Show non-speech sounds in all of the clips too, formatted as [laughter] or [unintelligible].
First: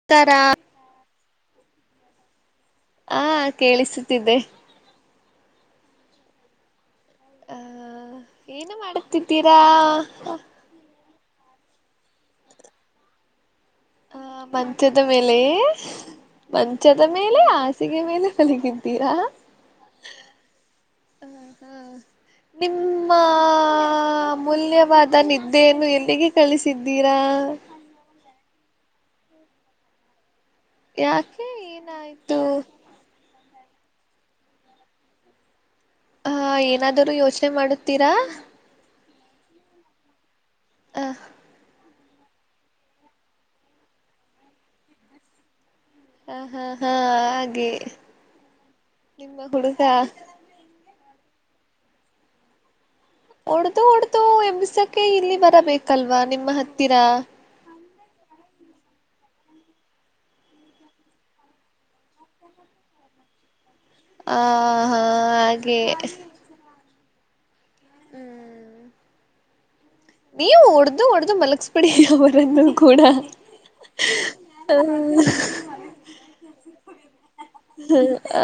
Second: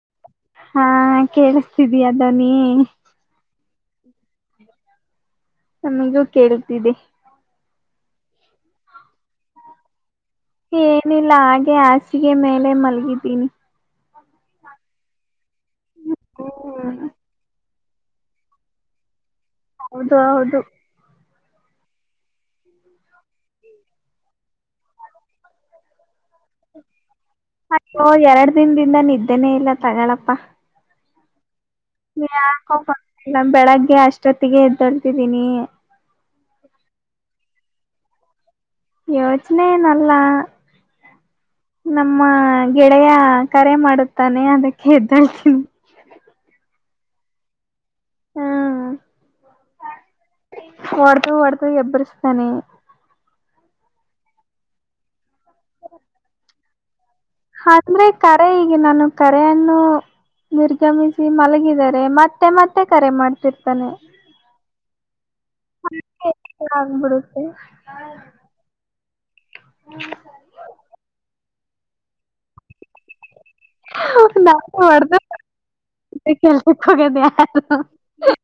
ಉತ್ತರ ಕೇಳಿಸತಿದಿಯಾ ದನಿ ಹ ಕೇಳಿಸುತಿದೇ ನಮಗೂ ಕೇಳುತ್ತಿದೆ ಹಾ ಏನು ಮಾಡುತ್ತಿದ್ದೀರಾ ಏನಿಲ್ಲ ಹಾಗೆ ಹಾಸಿಗೆ ಮೇಲೆ ಮಲಗಿದ್ದೀನಿ ಹ ಮಂಚದ ಮೇಲೆ ಹ್ಮ್ ಮಂಚದ ಮೇಲೆ ಆಸೆ ಹಾಸಿಗೆ ಮೇಲೆ ಮಲಗಿದ್ದೀರಾ ಹೌದು ಹೌದು ಹ ಹಾ ನಿಮ್ಮ ಅಮೂಲ್ಯವಾದ ನಿದ್ದೆಯನ್ನು ಎಲ್ಲಿಗೆ ಕಳಿಸಿದ್ದೀರಾ ಇಂದ ನಿದ್ದೇನೆ ಇಲ್ಲ ತಗಳಪ್ಪಾ ಯಾಕೆ ಎನ್ ಯಾಕೋ ಬರ್ತಿಲ್ಲ ಬೆಳಗ್ ಅಷ್ಟೊತ್ತಿಗೆ ಎದ್ದೊಳ್ತಿದೀನಿ ಹ ಏನಾದರು ಯೋಚನೆ ಮಾಡುತ್ತೀರಾ ಯೋಚನೆ ಏನ್ ಅಲ್ಲಾ ಹ ನಮ್ಮ ಗೆಳೆಯ ಕರೆ ಮಾಡುತ್ತಾನೆ ಅದಕ್ಕೆ ಎದ್ದಳ್ತೀನಿ ಹಾ ಹಾ ಹಾ ಹಾಗೆ ಹ್ಮ್ ನಿಮ್ಮ ಹುಡುಗ ಹೊಡದು ಹೊಡದು ಎಬ್ಬಿರಸ್ತಾನೆ ಒಡ್ದು ಒಡ್ದು ಎಬ್ಬಿಸಕ್ಕ ಇಲ್ಲಿ ಬ ಹ ಬೇಕಲ್ವಾ ನಿಮ್ಮ ಹತ್ ತೀರಾ ಅಂದ್ರೆ ಕರೆ ಇಗ ನಾನು ಕರೆಯನ್ನು ನಿರ್ಗಮಿಸಿ ಮಲಗಿದರೆ ಮತ್ತೆ ಮತ್ತೆ ಕರೆ ಮಾಡ್ತಿರ್ತಾನೆ. ಆ ಹಾ ಹಾಗೆ ಆಗ್ಬಿಡುತ್ತೆ ನೀವು ವಡ್ದು ವಡ್ದು ಮಲಗಸ್ಬಿಡಿ ಅವರನ್ನು ಕೂಡಾ. ನ ಮಾಡತಲ್ ಸಕ್ಕೋಗಲ್ ಸ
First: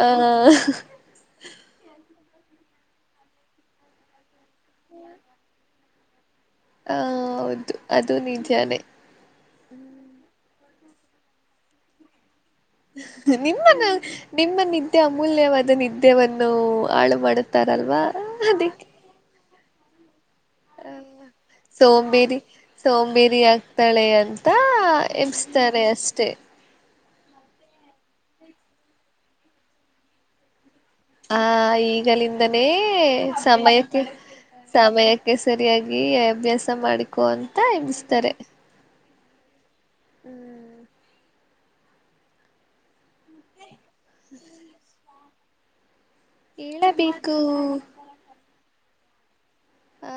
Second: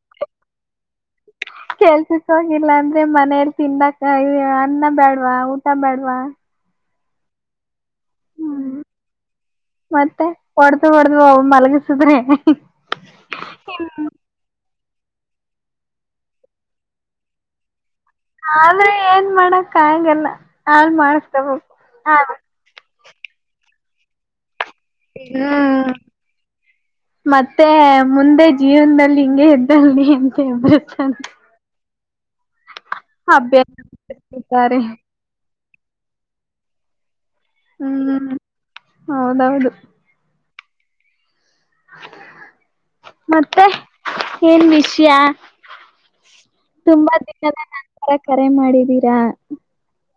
ಆ ಕಗಿಲ್ಲಾ ಅಂದ್ರೆ ಮನೇಲ್ ತಿನ್ನಕ್ಕ ಐ ಯಾ ಅನ್ನ ಬೇಡವಾ ಊ ಟಾ ಬೇಡ್ವಾ. ಹೌದು ಅದು ಹ್ಮ್ ನಿಜಾನೇ ಮತ್ತೆ ಹೊಡದು ಹೊಡ್ದ ಅವ ಮಲಗಿಸಿದ್ರೆ. ನಿಮ್ಮನ್ನು ನಿಮ್ಮ ನಿ ಅತ್ಯ ಅಮೂಲ್ಯವಾದ ನಿದ್ದೆವನ್ನು ಹಾಳು ಮಾಡುತ್ತಾರಲ್ವಾ. ಅದಕ್ಕೆ ಆದ್ರೆ ಏನ್ ಮಾಡ ಕಾಗಲ್ಲಾ. ನಾನ್ ಮಾಡಸ್ಕೊ ಬೇಕ್ ಹಾ ಸೋಂಬೇರಿ ಸೋಂಬೇರಿ ಆಗ್ತಾಳೆ ಅನ್ ತಾ ಎಬ್ಸ್ತಾರೆ ಹ್ಮ್ ಅಷ್ಟೆ. ಮತ್ತೆ ಮುಂದೆ ಜೀವನದಲ್ಲಿ ಹಿಂಗೆ ಇದ್ದಾನೆ ಅನ್ಕೋಬೇಕ. ಆ ಈ ಜಲಿನ್ ದನೇ ಸಮಯಕ್ಕೆ ಅಭ್ಯಾಸಿದ್ದಾರೆ ಸಮಯಕ್ಕೆ ಸ್ ಸರಿಯಾಗಿ ಅಭ್ಯಾಸ ಮಾಡಿ ಕು ಅಂತ ಹ್ಮ್ ಎಮಿಸ್ತಾರೆ. ಹೌದೌದು ಮತ್ತೆ ಏನ್ ವಿಷ್ಯ ತುಂಬಾ ಹೇಳಬೇಕು ದಿನದ ನಂತರ ಕರೆ ಮಾಡಿ ದಿರಾ ಆ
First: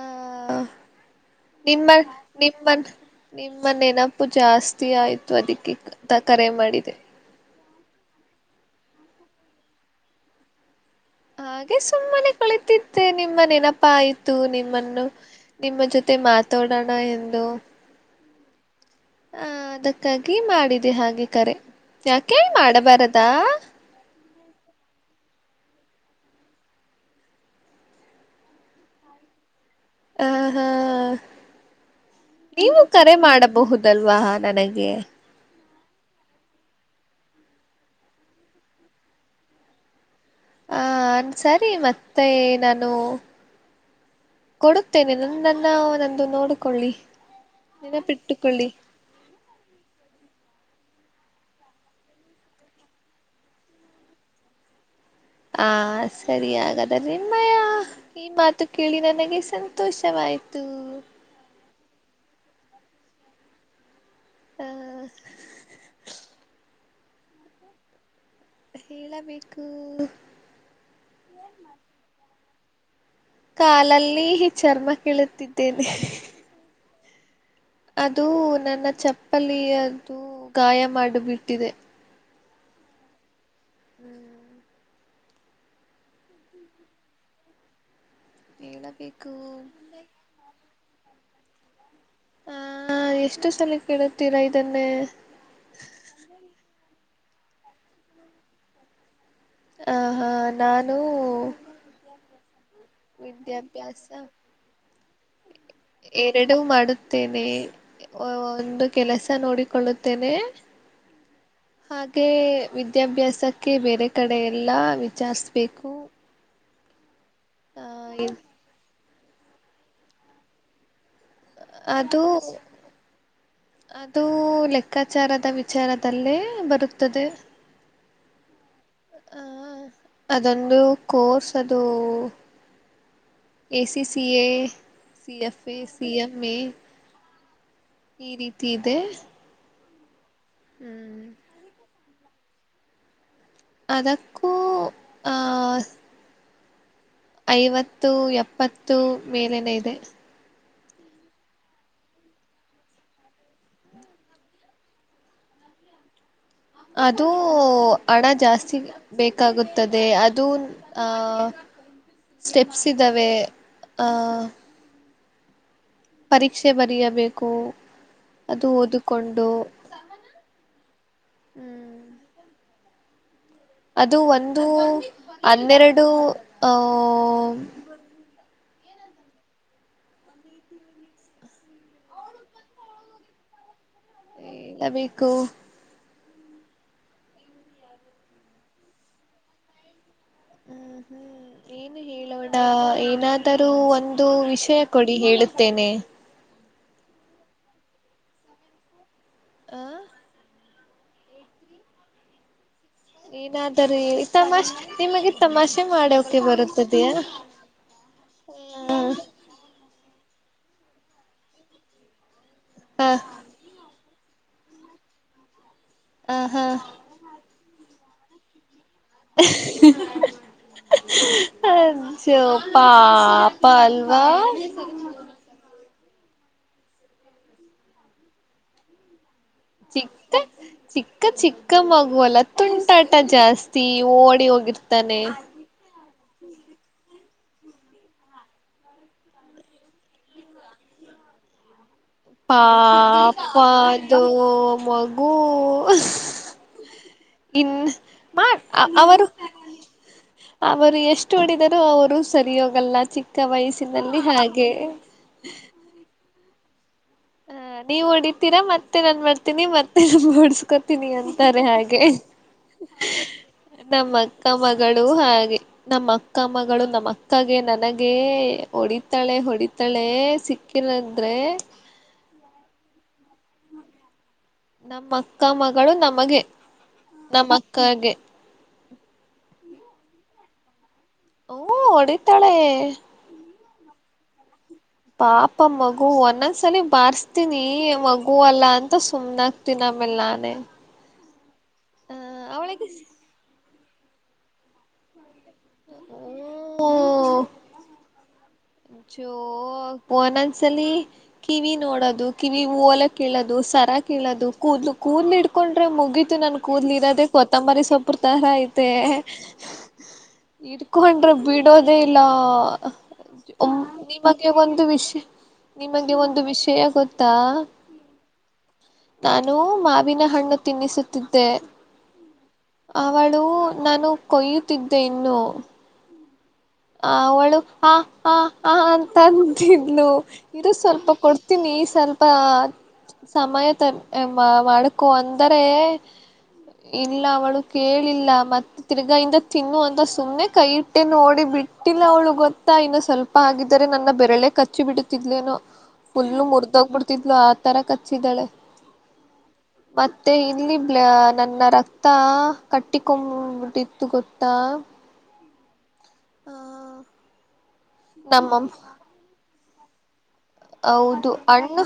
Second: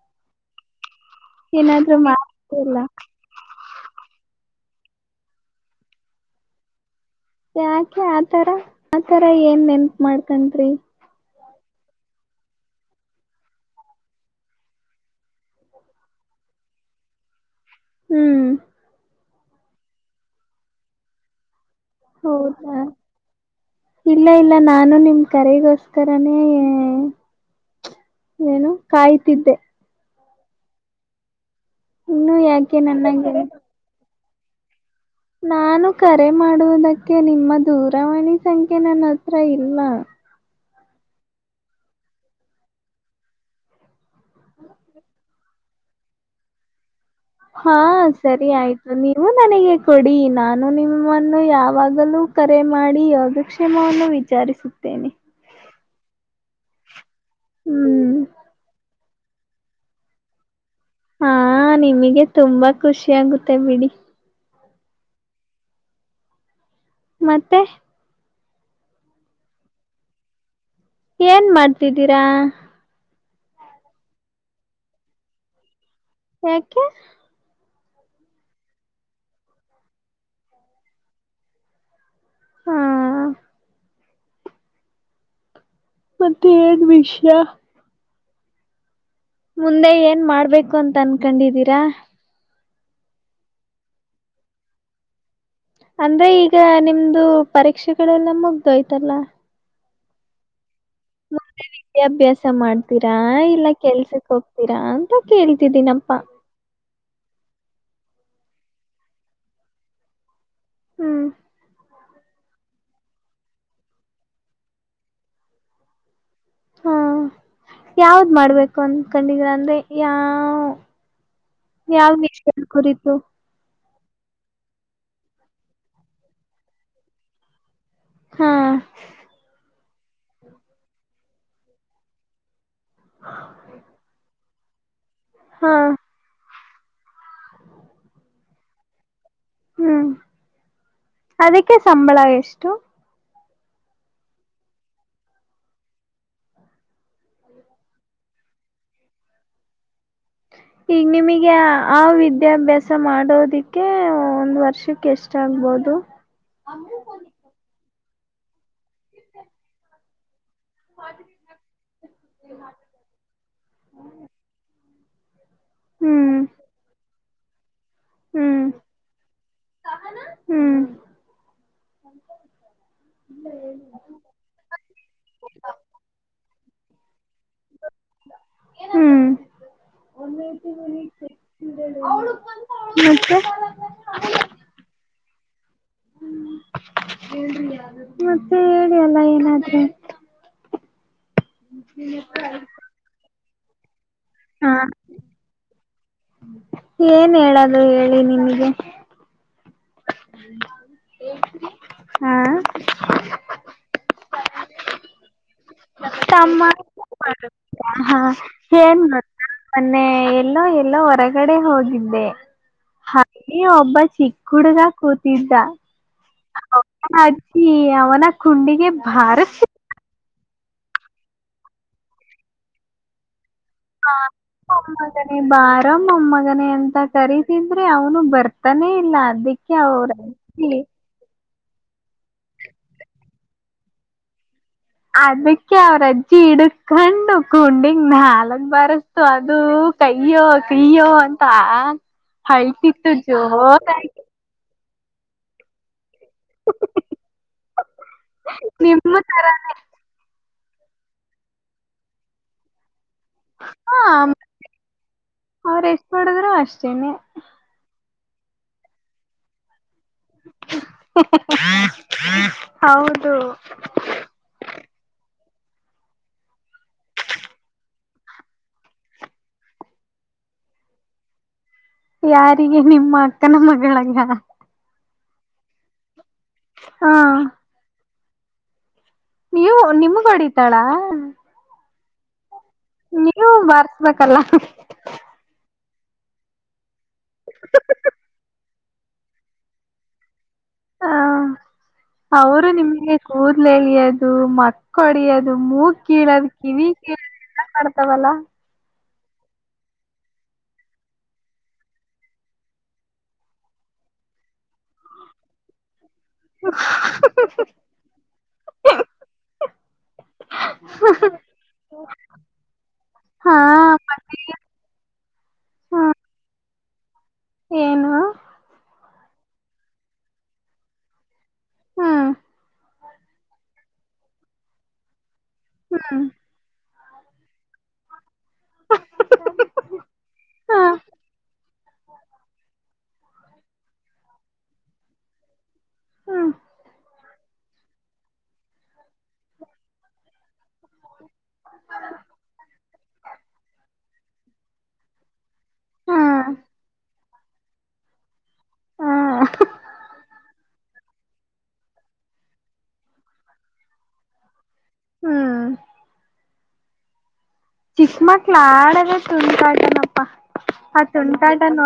ನಿಮ್ಮ ಏನಾದ್ರು ಮಾಡ್ತಿಲ್ಲ ನಿಮ್ಮನ್ ನಿಮ್ಮ ನೆನಪು ಜಾಸ್ತಿ. ಆಯ್ತು ಅದಕ್ಕೆ ಕರೆ ಮಾಡಿದೆ ಯಾಕೆ ಆತರ ಆತರ ಏನ್ ನೆನ್ಪ ಮಾಡ್ಕನ್ರೀ. ಹಾಗೆ ಸುಮ್ಮನೆ ಕುಳತಿದ್ದೆ ನಿಮ್ಮ್ ನೆನಪಾ ಆಯ್ತು ನಿಮ್ಮನ್ನು ನಿಮ್ಮ ಜೊತೆ ಮಾತಾಡೋಣ ಎಂದು ಹ್ಮ್ ಹ ಅದಕ್ಕಾಗಿ ಮಾಡಿದೆ ಹಾಗೆ ಕರೆ ಯಾಕೆ ಹೌದಾ ಮಾಡಬಾರದಾ ಇಲ್ಲ ಇಲ್ಲ ನ ನಾನು ನಿಮ್ ಕರೆಗೋಸ್ಕರನೇ ಏನು ಕಾಯ್ತಿದ್ದೆ. ಹ ಹಾ ಇನ್ನು ಯಾಕೆ ನೀವು ಕರೆ ನನಗೆ ಮಾಡಬಹುದಲ್ವಾ. ನಡೆಗೆ ನಾನು ಕರೆ ಮಾಡುವುದಕ್ಕೆ ನಿಮ್ಮ ದೂರವಾಣಿ ಸಂಖ್ಯೆ ನನ್ನ ಹತ್ರ ಇಲ್ಲ. ಆನ್ ಸರಿ ಮತ್ತೆ ನಾನು. ಕೊಡುತ್ತೇನೆ ನಂದನ್ನ ನಂದು ನೋಡ್ಕೊಳ್ಳಿ. ಹಾ ಸರಿ ಆಯ್ತು ನೀವು ನನಗೆ ಕೊಡಿ ನಾ ನಾನು ನಿಮ್ಮನ್ನು ಯಾವಾಗಲೂ ಕರೆ ಮಾಡಿ ಯೋಗಕ್ಷೇಮವನ್ನು ವಿಚಾರಿಸುತ್ತೇನೆ. ಹಾ ಸರಿ ಹಾಗದ ಮ್ಮಯ ಹ್ಮ್ ಈ ಮಾತು ಕೇಳಿ ನನ ಸಂತೋಷವಾಯ್ತು ತು ಹಾ ನಿಮಗೆ ತುಂಬಾ ಖುಷಿ ಆಗುತ್ತೆ ಬಿಡಿ. ಹಾ [inaudible] ಮತ್ತೆ ಹೇಳಬೇಕು. ಏನ್ ಮಾಡ್ತಿದ್ದೀರಾ. ಕಾಲಲ್ಲಿ ಚರ್ಮ ಕೀಳುತ್ತಿದ್ದೇನೆ. ಯಾಕೆ ಅದು ನನ್ನ ಚಪ್ಪಲಿಯದು ಗಾಯ ಮಾಡುಬಿಟ್ಟಿದೆ. ಹಾ [inaudible] ಮತ್ತ್ ಏನ್ ವಿಷಯ. ಹೇಳಬೇಕು. ಮುಂದೆ ಏನ್ ಮಾಡ್ಬೇಕು ಅಂತ ಅನ್ಕೊಂಡಿದೀರಾ. ಹ ಎಷ್ಟು ಸಲಿ ಕೇಳುತ್ತೀರಾ ಇದನ್ನೇ. ಅದು ಪರೀಕ್ಷೆಗಳೆಲ್ಲ ಮುಗ್ದ ಹೋಯಿತಲ್ಲ. ಆ ಹಾ ನಾನು ಮತ್ತೆ ವಿದ್ಯಾಭ್ಯಾಸ ಮಾಡ್ತೀರಾ ಇಲ್ಲ ವಿದ್ಯಾಭ್ಯಾಸ ಕೆಲ್ಸಕ್ ಹೋಗ್ತೀರಾ ಅಂತ ಕೇಳಿದಿದ್ದೀನಪ್ಪಾ. ತೆವೆ ಒ ಒಂದು ಕೆಲಸ ನೋಡಿಕೊಳ್ಳುತ್ತೇನೆ. ಹ್ಮ್ ಹಾಗೆ ವಿದ್ಯಾಭ್ಯಾಸಕ್ಕೆ ಬೇರೆ ಕಡೆ ಎಲ್ಲಾ ವಿಚಾರಿಸಬೇಕು. ಹಾ ಯಾವ್ದ್ ಮಾಡ್ಬೇಕ ಅನ್ ಅನ್ಕೊಂಡಿದೀರಾ ಅಂದ್ರೆ ಯಾವ್ ಯಾವುದು ಅದು ನೆಕ್ಸ್ಟ್ ಅನ್ಕೊಂಡಿದ್ದು ಅದು ಲೆಕ್ಕಾಚಾರದ ವಿಚಾರದಲ್ಲೇ ಬರುತ್ತದೆ. ಹಾ ಅ ಅದೊಂದು ಕೋರ್ಸ್ ಅದು A C C A C F ಹಾ ಎ ಸಿ ಎಂ ಇ ಈ ರೀತಿ ಇದೆ ಹ್ಮ್ ಹ್ಮ್ ಅದೀಕ್ಕೆ ಸಂಬಳಾ ಎಷ್ಟು? ಅದಕ್ಕೂ ಆ ಐವತ್ತು ಎಪ್ಪತ್ತು ಮೇಲನೆ ಇದೆ. ಈಗ ನಿಮಗೆ ಆ ವಿದ್ಯಾಭ್ಯಾಸ ಮಾಡೋದಿಕ್ಕೆ ಒಂದ್ ವರ್ಷಕ್ಕೆ ಎಷ್ಟ ಆಗ್ಬೋದು. ಅದು ಹಣ ಜಾಸ್ತಿ ಬೇಕಾಗುತ್ತದೆ ಅದು ಆಹ ಸ್ಟೆಪ್ಸ್ ಇದ್ದಾವೆ ಆಹ್ ಹ್ಮ್ ಪರೀಕ್ಷೆ ಬರಿಯಬೇ ಕು ಹ್ಮ್ ಸಹನಾ ಹ್ಮ್ ಹ್ಮ್ ಅದು ಒಂದು ಹನ್ನೆರಡು ಅ ಹೂ ಮತ್ತೆ ಎ ಇಲ್ಲಾವಿ ಕು ಮತ್ತೆ ಹೇಳಿ ಅಲ್ಲಾ ಏನಾದ್ರು ಹ್ಮ್ ಹ್ಮ್ ಏನು ಹೇಳೋಣ ಏನಾದ್ ತರವನ್ ತು ಹಾ ವಿಷಯ ಕೊಡಿ ಹೇಳುತ್ತೇನೆ. ಏನ್ ಹೇಳದು ಹೇಳಿ ನಿಮಗೆ. ಆ ಹಾ ಏನಾದರು ಈತಮ್ಮಷ್ ನಿಮಗ ತಮ್ಮ ಹಾ ಏನ್ ಗೋತ್ತಾ. ಮೆ ಎಲ್ಲೊ ಎಲ್ಲೋ ಹೊರಗಡೆ ಹೋಗಿದ್ದೆ. ಹ ಈ ಒಬ್ಬ.. ಚಿಕ್ಕುಡುಗ ಕೂತಿದ್ದ. ಹ ಹ ಹೌ ಅಜ್ಜಿ. ಯ. ಇವನ ಕುಂಡಿಗೆ.. ಬಾರಿಸಿ [unintelligible] ಪಾಪ ಹ ಅಲ್ವಾ ಬಾರ್ ನಮ್ಮೊಮ್ಮಗನೆ ಅಂತ ಕರೀತಿದ್ರೆ ಅವನು ಬರ್ತಾನೆ ಇಲ್ಲ ಅದಿಕ್ಕೆ. ಚಿಕ್ಕ ಚಿಕ್ಕ ಚಿಕ್ಕ್. ಕ್ಕಮಗುವಲ್ಲ ತುಂಟಾಟ ಜಾಸ್ತಿ ಓಡಿ ಹೋಗಿರ್. ಅದಿಕ್ಕೆ ಅವರಜ್ಜ್ ಕಿಡಕ್ ಕಂಡು ಕುಂಡಿಗ್ ನಾಲ್ಕ್ ಬಾರಸ್ತು ಅದು ಕಯ್ಯೋ ಕಯ್ಯೋ ಅಂತ.. ಅಳ್ತಿತ್ತು ಜೋರಾಗಿ ಪಾಪ್ಪದು ಮಗು.. ಇನ್ನು ಮಾ ನಿಮ್ಮ ಅವರು ತರಾನೇ ಅವರು ಎಷ್ಟು ಹೊಡಿದರು ಅವರು ಸರಿ ಹೋಗಲ್ಲ ಚಿಕ್ಕ್. ಚಿಕ್ಕ ಹಾ ವಯಸ್ಸಿನಲ್ಲಿ ಹಾಗೆ. ಅಷ್ಟೇನಿ. ನೀವು ಹೊಡಿತೀರ ಮತ್ತೆ ನನ್ ಮಾಡ್ತೀನಿ ಮತ್ತ್. ಹೊಡ್ಸ್ಕೋತೀನಿ ಅಂತಾರೆ ಹಾಗೆ ಹೌದು ನಮ್ಮ ಅಕ್ಕ ಮಗಳು ಹಾಗೆ. ನಮ್ಮ ಅಕ್ಕ ಮಗಳು ನಮ್ಮ ಅಕ್ಕಗೆ ನನಗ ಹೊಡಿತಾಳೆ ಹೊಡಿತಾಳೆ ಸಿಕ್ಕಿಲದ್ರೆ. ಯಾರಿಗೆ ನಿಮ್ಮ ಅಕ್ಕನ ಮಗಳಂಗ. ನಮ್ಮ ಅಕ್ಕ ಮಗಳು ನಮಗೆ. ಹಾ ನಮ್ಮಕ್ಕಗೆ. [inaudible] ನೀವು ನಿಮಗೊಡಿತಾಳಾ? ಹೂಂ ಹೊಡಿತಾಳೆ. ನೀವು ಬರ್ ಬೇಕಲ್ಲ. ಪಾಪ ಮಗು ಒಂದೊಂದ್ಸಲಿ ಬಾರ್ಸ್ತೀನಿ ಮಗು ಅಲ್ಲ ಅಂತ ಸುಮ್ನಾಗ್ತೀನಿ ಆಮೇಲ್ ನಾನೇ. ಹ ಅವ್ರು ಅವಳಿಗೆ ನಿಮ್ಗೆ ಕೂ ದ್ಲೆಳಿಯೋದು ಮಕ್ಕ್ ಹೊಡಿಯೋದು ಮೂಗಾ ಕೀಳದ ಕಿವಿ ಕಿ ಹೂ ತ್ತವಲ್ಲ ಜೋ ಒಂದೊಂದ್ಸಲಿ ಕಿವಿ ನೋಡದು ಕಿವಿ ಓಲೆ ಕೀಳದು ಸರ ಕೀಳೋದು ಕೂದ್ಲು ಕೂದ್ಲಿಡ್ಕೊಂಡ್ರೆ ಮುಗೀತು ನನ್ ಕೂದ್ಲು ಇರೋದೆೇ ಕೊತ್ತಂಬರಿ ಸೊಪ್ರ ತರ ಐತೆ ಇಡ್ಕೊಂಡ್ರೆ ಬಿಡೋದೇ ಇಲ್ಲ. ಹಾ ಮತ್ತೆ ನಿಮಗೆ ಒಂದು ವಿಷ ಹ್ಮ ನಿಮಗೆ ಒಂದು ವಿಷಯ ಗೊತ್ತಾ? ಏನು ನಾನು ಮಾವಿನ ಹಣ್ಣು ತಿನ್ನಿಸುತ್ತಿದ್ದ್ ದ್ದೆ ಹ್ಮ್ ಅವಳು ನಾನು ಕೊಯ್ಯುತ್ತಿದ್ದೆ ಇನ್ನು ಹ ಆ ಅವಳು ಆ ಹ ಹ ಆಂತಾಂತಿದ್ಲು ಇರು ಹ್ಮ್ ಸ್ವಲ್ಪ ಕೊಡ್ತೀನಿ ಸ್ವಲ್ಪ ಸಮಯ ತ ಮಾ ಮಾಡ್ಕೊ ಅಂದರೆ ಹ್ಮ್ ಇಲ್ಲ ಅವಳು ಕೇಳಿಲ್ಲ ಮತ್ತ ತಿರ್ಗಾ ಇಂದ ತಿನ್ನು ಅಂತ ಸುಮ್ನೆ ಕೈ ಟಿ ನೋಡಿ ಬಿಟ್ಟೆ. ಇಲ್ಲ ಅವಳು ಗೊತ್ತಾ ಇನ್ನು ಸ್ವಲ್ಪ ಆಗಿದರೆ ನನ್ನ ಬೆರಳೆ ಕ ಕಚ್ಚಿ ಬಿಡ್ತ್ತಿದ್ದಳೇನೋ. ಫುಲ್ ಹ್ಮ್ ಮುರ್ದೋಗ್ಬಿಡ್ತಿದ್ಲು ಆ ತರ ಕಚ್ಚಿದ್ದಾಳೆ. ಹ್ಮ್ ಮತ್ತೆ ಇಲ್ಲಿ ಬ್ಲ ನನ್ನ ರಕ್ತ ಕಟ್ಟಿಕೊಂಬಿಟ್ಟಿತ್ತು ಗೊತ್ತಾ. ಹ್ಮ್ ಹ ಚಿಕ್ಕ್ಮಕ್ಕಳಾಡದೆ ತುಂಟಾಟ ನ ಪ್ಪಾ. ಹೌದು ಹಣ್ಣು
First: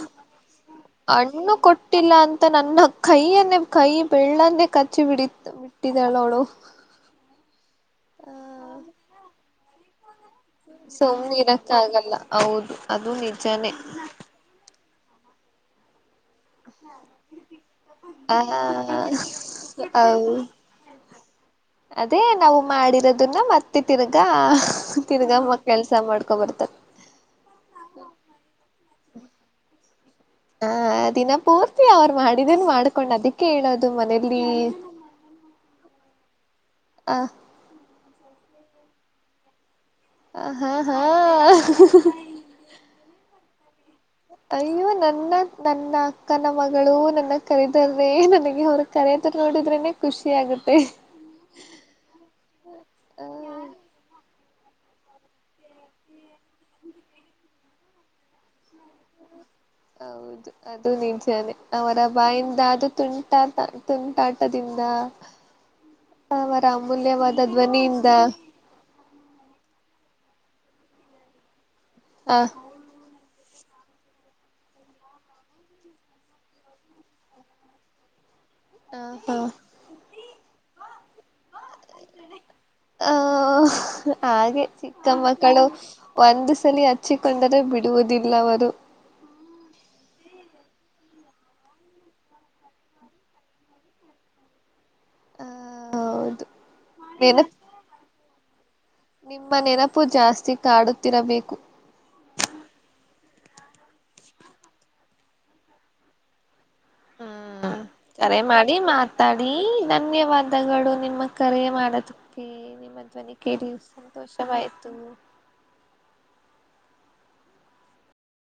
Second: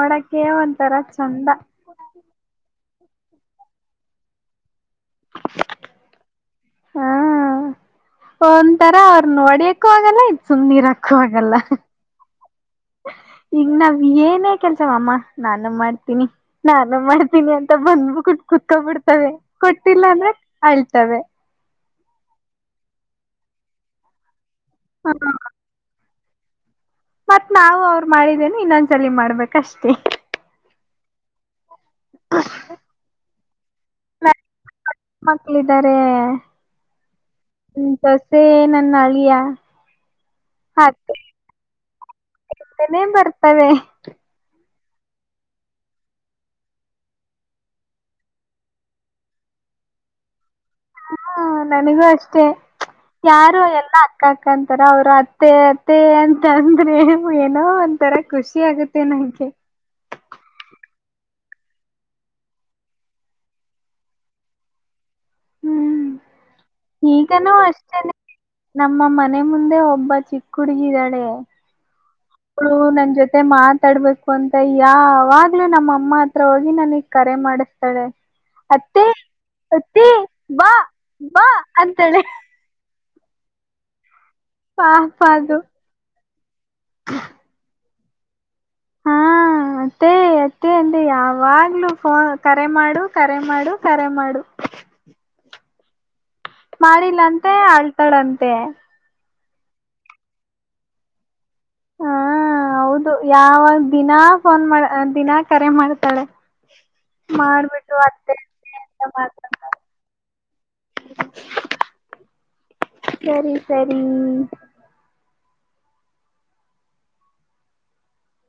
ಒಂಥರ ಚಂದ ಹಣ್ಣು ಕೊಟ್ಟಿಲ್ಲ ಅಂತ ನನ್ನ ಕೈಯನ್ನೇ ಕೈ ಬೆರಳನ್ನೇ ಕ ಕಚ್ಚಿ ಬಿಡಿತ ಬಿಟ್ಟಿದ್ದಾಳೆ ಅವಳು. ಒಂತರ ಅವ್ರನ್ನೊಡಕ್ ಕ್ಕೂಗಾಲ್ಲ್ ಸುಮ್ನಿರಕಾಗಲ್ಲ ಹೌದು ಅದು ನಿಜಾನೇ ತ್ ಮ್ಮ ನಾನು ಮಾಡ್ ನಿ ನಾನು ಮಾಡ್ತೀನಿ ಅಂತ ಆ ಬಂದ್ಬುಕುಟ್ಟ್ ಕುೂತ್ಕೊ ಬಿಡ್ತವೆ. ಕೊಟ್ಟಿಲ್ಲ ಅಂದ್ರ ಹೌದು ಅಳ್ತವೆ. ಅದೇ ನಾವು ಮಾಡಿರದನ್ನ ಮತ್ತೆ ತಿರ್ಗ. ಹ ತಿರ್ಗಮ್ಮ ಕೆಲ್ಸ ಮಾಡ್. ಕವತ್ರ್ ಮತ್ ನಾವು ಅವ್ರು ಮಾಡಿದ್ನೆ ಇನ್ನೊ ಸಲಿ ಮಾಡ್ಬೇಕಷ್ಟೇ. ಹಾ ದಿನ ಪೂರ್ತಿ ಅವ್ರು ಮಾಡಿದೇನ್ ಮಾಡ್ಕೊಂಡ್ ಅದಕ್ಕೆ ಹೇಳೋದು ಮನೇಲಿ. ದೇ [unintelligible] [inaudible] ಸೊಸೆ ನನ್ನಳಿಯಾ ಆ ಹಾ ಹಾ [unintelligible] ತವೆ. ಅಯ್ಯೋ ನನ್ನ ನನ್ನ ಅಕ್ಕನ ಮಗಳು ನನ್ನ ಕರದರೇ ನನಗೆ ಅವರು ಕರೆದ್ರು ನೋಡಿದ್ರೇನೆ ಖುಷಿ ಆಗುತ್ತೆ. ಹ್ಮ ನನಗೂ ಅಷ್ಟೆ ಯಾರು ಎಲ್ಲಾ ಅಕ್ಕ್ ಕ್ ಕಂತರ ಅವ್ರ ಅತ್ತೆ ಅತ್ತೆ ಅಂತಂದ್ರೆ ಏನೋ ಒಂತರ ಖುಷಿ ಆಗುತ್ತ್ [inaudible] ಹೌದು ಅದ್ ದು ನಿಜಾನೆ ಅವರ ಬಾಯಿಂದ ಅದು ತುಂಟಾತ ತುಂಟಾಟದಿಂದ ಹ್ಮ್ ಅವರ ಅಮೂಲ್ಯವಾದ ಈಗನೂ ಧ್ವನಿಯಿಂದ ಅಷ್ಟೇನೆ ನಮ್ಮ ಮನೆ ಮುಂದೆ ಒಬ್ಬ್ ಚಿಕ್ಕ್ ಹಡ್ಗಿದಾಳೆ. ಹ ಳ್ ನನ್ ಜೊತ್ ತ್ತ್ ಮಾತಾಡ್ಬೇಕು ಅಂತ ಯಾವಾಗ್ಲೂ ನಮ್ಮಮ್ಮ ಹತ್ರ ಹೋಗಿ ನನಗ್ ಕರೆ ಮಾಡಿಸ್ತಾಳೆ. ಹ ಅತ್ತೆ ಹ ಅತ್ತಿ ಬಾ ಬಾ ಅಂತಳೆ ಆ ಹಾಗೆ ಚಿಕ್ಕ ಪಾಪ ಅದು ಮಕ್ಕಳು. ಒಂದುಸ್ [unintelligible] ಹಚ್ಚಿಕೊಂಡರೆ ಬಿ ಬಿಡುವುದಿಲ್ಲವದು. ಹಾ ಮತ್ತೇ ಅತ್ತೆ ಅಂದೆ ಯಾವಾಗ್ಲು ಫೋ ಕರೆ ಮಾಡು ಕರೆ ಮಾಡು ಕರೆ ಮಾಡು. ಹ ಹೌದು. ಮಾಡಿಲ್ಲಂತೆ ನೆನಪ ಆಳ್ತಾಳಂತೆ. ನಿಮ್ಮ ನೆನಪು ಜಾಸ್ತಿ ಕಾಡುತ್ತಿರಬೇಕು. ಹಾ ಹೌದು ಯಾವಾಗ ದಿನಾ ಫೋನ್ ಮಾಡ ದಿನಾ ಕರೆ ಮಾಡ್ತಾಳೆ. ಹಾ ಮಾಡ್ಬಿಟ್ಟು ಅತ್ತೆ ಕರೆ ಅತ್ತೆ ಮಾಡಿ ಅಂತ ಮಾತಾಡಿ ಮಾತಾಡ್ತಾಳೆ ಧನ್ಯವಾದಗಳು ನಿಮ್ಮ ಕರೆ ಮಾಡೋದಿಕ್ಕೆ ನಿಮ್ಮ ಧ್ವನಿ ಸರಿ ಕೇಳಿ ಸರಿ ಸಂತೋಷವಾಯ್ತು.